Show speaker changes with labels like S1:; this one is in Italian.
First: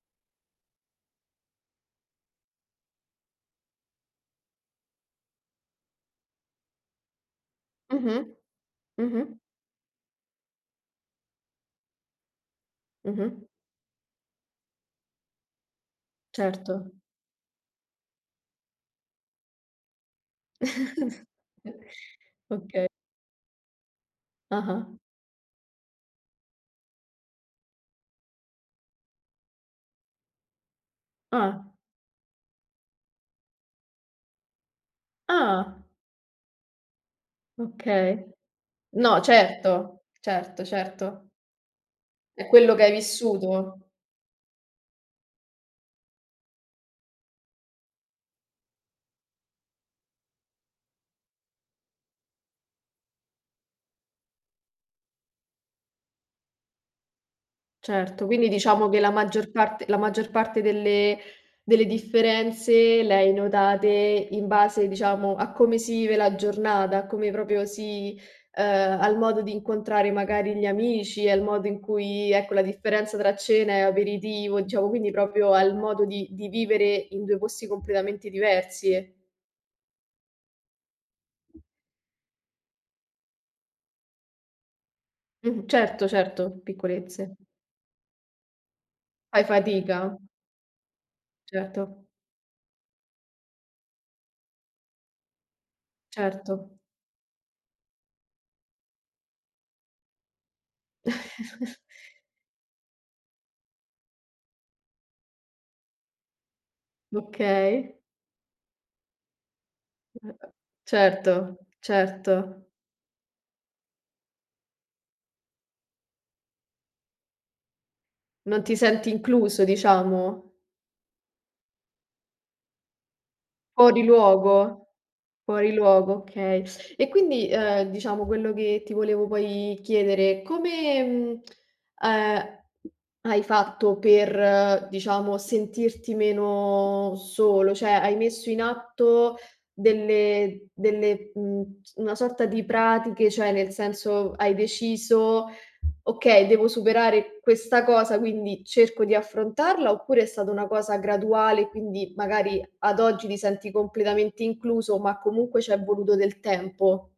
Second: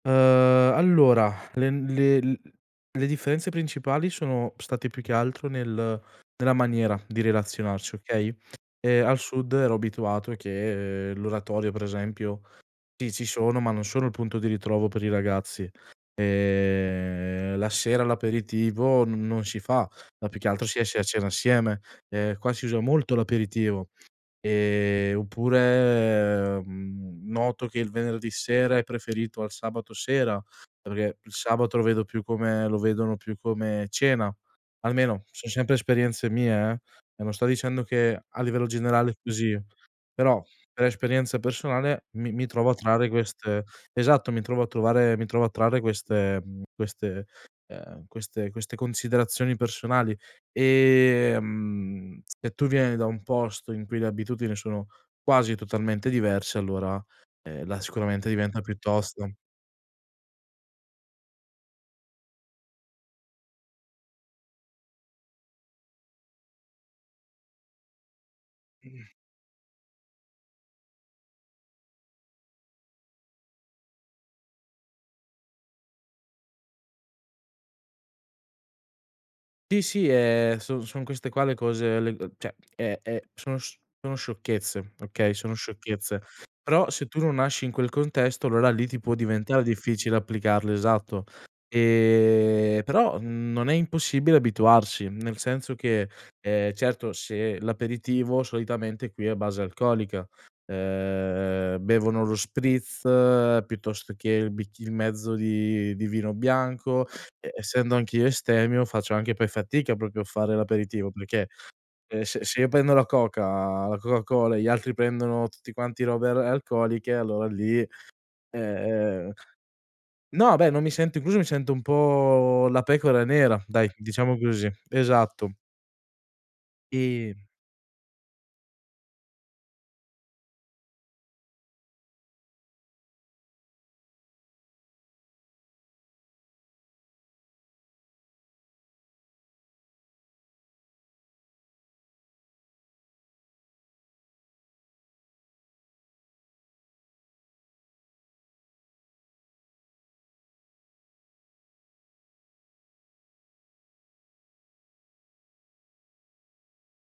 S1: Uhm, allora len le l le differenze principali sono state più che altro nel nella maniera di relazionarci,
S2: Mh-mh,
S1: okay, ehm, al
S2: mh-mh.
S1: sud ero abituato che l'oratorio per esempio, sì ci
S2: Mh-mh.
S1: sono, ma non sono il punto di ritrovo per i ragazzi.
S2: Certo.
S1: Ehm, la sera l'aperitivo n non si fa, ma più che altro si esce a cena assieme. Ehm, qua si usa
S2: Okay.
S1: molto l'aperitivo,
S2: Ah-ah.
S1: ehm, oppure, mhmm, noto che il venerdì sera è preferito al sabato sera, perché il
S2: Ah.
S1: sabato lo vedo più come lo vedono più come cena, almeno son sempre
S2: Ah.
S1: esperienze mie eh, no non sto dicendo che
S2: Okay.
S1: a livello generale è
S2: No,
S1: così,
S2: certo,
S1: però
S2: certo,
S1: per
S2: certo.
S1: esperienza personale mi mi
S2: È
S1: trovo a
S2: quello che hai
S1: trarre queste
S2: vissuto.
S1: esatto mi trovo a trovare mi trovo a trarre queste, mhmm, queste, ehm, queste queste considerazioni personali, ehm, se tu vieni da un posto in cui le abitudini sono quasi totalmente diverse allora, ehm, là
S2: Certo,
S1: sicuramente
S2: quindi
S1: diventa più
S2: diciamo che la
S1: tosto.
S2: maggior parte la maggior parte delle delle differenze le hai notate in base, diciamo, a come si vive la giornata, a come proprio si ehm, al modo di incontrare magari gli amici, al modo in cui, ecco, la differenza tra cena e aperitivo, diciamo, quindi proprio al modo di di vivere in 2 posti completamente diversi.
S1: Sì, sì, ehm, son son queste qua le cose, le, ehm, cioè e e sono sc sono sciocchezze, okay, sono
S2: Mh-mh, certo,
S1: sciocchezze.
S2: certo
S1: Però se tu non
S2: piccolezze.
S1: nasci in quel contesto, allora lì ti può
S2: Fai
S1: diventar difficile
S2: fatica?
S1: applicarlo esatto.
S2: Certo.
S1: Ehm, però non è impossibile abituarsi, nel senso che,
S2: Certo.
S1: ehm, certo se l'aperitivo solitamente qui è a base alcolica, ehm, bevono lo spritz piuttosto che il bicc il mezzo di di vino bianco, e
S2: Okay.
S1: essendo anch'io astemio, faccio anche poi fatica
S2: U
S1: proprio a
S2: ehm,
S1: fare l'aperitivo, perché,
S2: certo,
S1: ehm, se se
S2: certo.
S1: io prendo la coca la coca cola e gli altri prendono tutti quanti robe ar alcoliche, allora lì, ehm,
S2: Non ti senti
S1: ehm
S2: incluso, diciamo.
S1: no beh, non mi sento incluso, mi sento un po' la pecora nera dai,
S2: Fuori
S1: diciamo così
S2: luogo
S1: esatto.
S2: fuori luogo, okay. E
S1: E
S2: quindi, ehm, diciamo, quello che ti volevo poi chiedere, come, mhmm, ehm, hai fatto per, diciamo, sentirti meno solo, cioè, hai messo in atto delle delle, mhmm, s una sorta di pratiche, cioè nel senso hai deciso: "Okay, devo superare questa cosa, quindi cerco di affrontarla", oppure è stata una cosa graduale, quindi magari ad oggi ti senti completamente incluso, ma comunque c'è voluto del tempo?